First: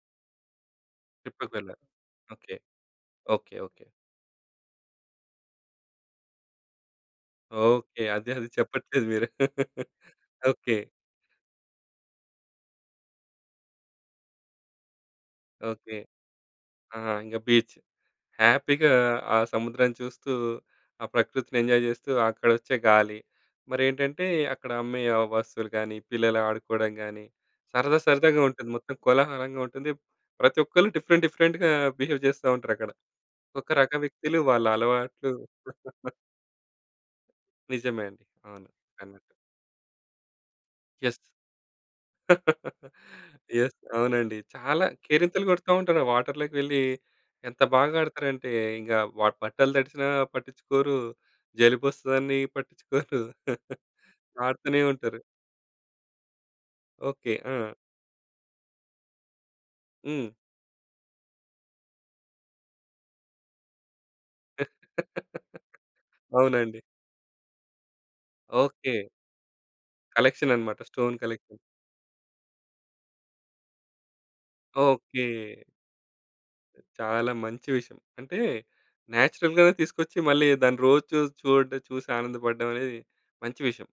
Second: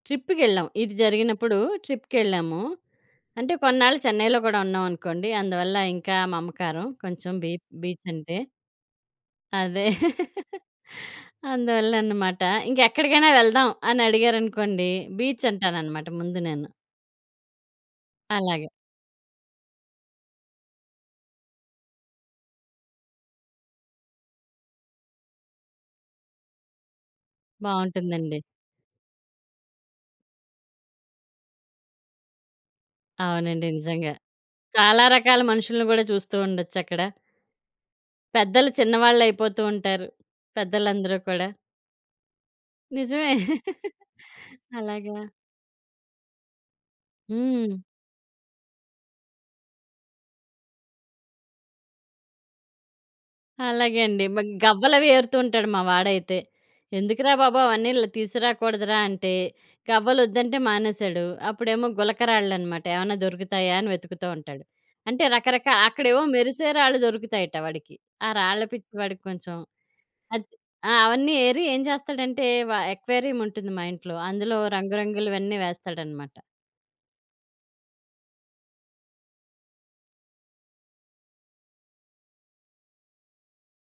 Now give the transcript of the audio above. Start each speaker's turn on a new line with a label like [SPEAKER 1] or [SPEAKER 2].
[SPEAKER 1] ట్రిప్‌కెళ్ళాం ఇది
[SPEAKER 2] ట్రిప్‌కి
[SPEAKER 1] జరిగినప్పుడు
[SPEAKER 2] వెళ్ళారు. ఓకే.
[SPEAKER 1] ట్రిప్‌కెళ్ళాము. అంటే
[SPEAKER 2] ఓకే ఒకే.
[SPEAKER 1] కొన్నాళ్ళు చెన్నైలో గూడా ఉన్నామనుకోండి అందువల్ల ఇంకా మమకారం కొంచెం బీ
[SPEAKER 2] ఓకే.
[SPEAKER 1] బీచ్
[SPEAKER 2] అదే
[SPEAKER 1] అంటే.
[SPEAKER 2] అది చెప్పట్లేదు మీరు.
[SPEAKER 1] అదే.
[SPEAKER 2] ఓకే.
[SPEAKER 1] అందువల్లన్నమాట ఇంక ఎక్కడికైనా వెళ్దాం అని అడిగారనుకోండి, బీచ్
[SPEAKER 2] ఓకే.
[SPEAKER 1] అంటానన్నమాట ముందు నేను.
[SPEAKER 2] ఆ! ఇంక బీచ్.
[SPEAKER 1] అలాగే.
[SPEAKER 2] హ్యాపీగా ఆ సముద్రం చూస్తూ, ఆ ప్రకృతిని ఎంజాయ్ చేస్తూ, అక్కడొచ్చే గాలి, మరేంటంటే అక్కడ అమ్మే ఆ వస్తువులు గానీ, పిల్లలు ఆడుకోవడం గానీ, సరదా, సరదాగా
[SPEAKER 1] బావుంటుందండి.
[SPEAKER 2] ఉంటుంది. మొత్తం కోలాహలంగా ఉంటుంది. ప్రతి ఒక్కళ్ళు డిఫరెంట్, డిఫరెంట్‌గా బిహేవ్ చేస్తా ఉంటారక్కడ.
[SPEAKER 1] అవునండి.
[SPEAKER 2] ఒక రకం
[SPEAKER 1] నిజంగా.
[SPEAKER 2] వ్యక్తులు వాళ్ళ
[SPEAKER 1] చాలా
[SPEAKER 2] అలవాట్లు
[SPEAKER 1] రకాల మనుషుల్ని గూడా చూస్తూ ఉండొచ్చక్కడ.
[SPEAKER 2] నిజమే అండి.
[SPEAKER 1] పెద్దలు
[SPEAKER 2] అవును. అన్నట్టు.
[SPEAKER 1] చిన్నవాళ్ళు అయిపోతూ ఉంటారు.
[SPEAKER 2] యెస్.
[SPEAKER 1] పెద్దలందరూ కూడా. నిజమే.
[SPEAKER 2] యెస్. అవునండి. చాలా
[SPEAKER 1] అలాగా
[SPEAKER 2] కేరింతలు కొడతా ఉంటారు. వాటర్‌లోకి వెళ్లి ఎంత
[SPEAKER 1] హ్మ్.
[SPEAKER 2] బాగా ఆడతారంటే ఇంకా వ బట్టలు తడిచినా పట్టించుకోరు, జలుబొస్తదని పట్టించుకోరు.
[SPEAKER 1] అలాగే అండి. మ
[SPEAKER 2] ఆడుతూనే
[SPEAKER 1] గవ్వలు అవి
[SPEAKER 2] ఉంటారు.
[SPEAKER 1] ఏరుతూంటాడు మా వాడైతే.
[SPEAKER 2] ఓకే.
[SPEAKER 1] ఎందుకురా బాబు!
[SPEAKER 2] ఆ!
[SPEAKER 1] అవన్నీ ల్ తీసుకురాకూడదురా అంటే,
[SPEAKER 2] హ్మ్.
[SPEAKER 1] గవ్వలొద్దంటే మానేసాడు. అప్పుడేమో గులక రాళ్ళు అనమాట ఏమన్నా దొరుకుతాయా అనే వెతుకుతూ ఉంటాడు. అంటే రకరకా అక్కడ ఏమో మెరిసే
[SPEAKER 2] అవునండి.
[SPEAKER 1] రాళ్ళు దొరుకుతాయట వాడికి. ఆ రాళ్ళ పిచ్చి
[SPEAKER 2] ఓకే.
[SPEAKER 1] వాడికి కొంచెం అది
[SPEAKER 2] కలెక్షన్ అనమాట.
[SPEAKER 1] ఆ!
[SPEAKER 2] స్టోన్
[SPEAKER 1] అవన్నీ
[SPEAKER 2] కలెక్షన్.
[SPEAKER 1] ఏరి ఏం చేస్తాడంటే వ అక్వేరియం ఉంటుంది మా ఇంట్లో అందులో రంగు రంగులవన్నీ
[SPEAKER 2] ఓకే.
[SPEAKER 1] వేస్తాడనమాట.
[SPEAKER 2] చాలా మంచి విషయం. అంటే నేచురల్‌గానే తీసుకొచ్చి మళ్ళీ దాన్ని రోజు చూస్ చూడ్ చూసి ఆనందపడడం అనేది మంచి విషయం.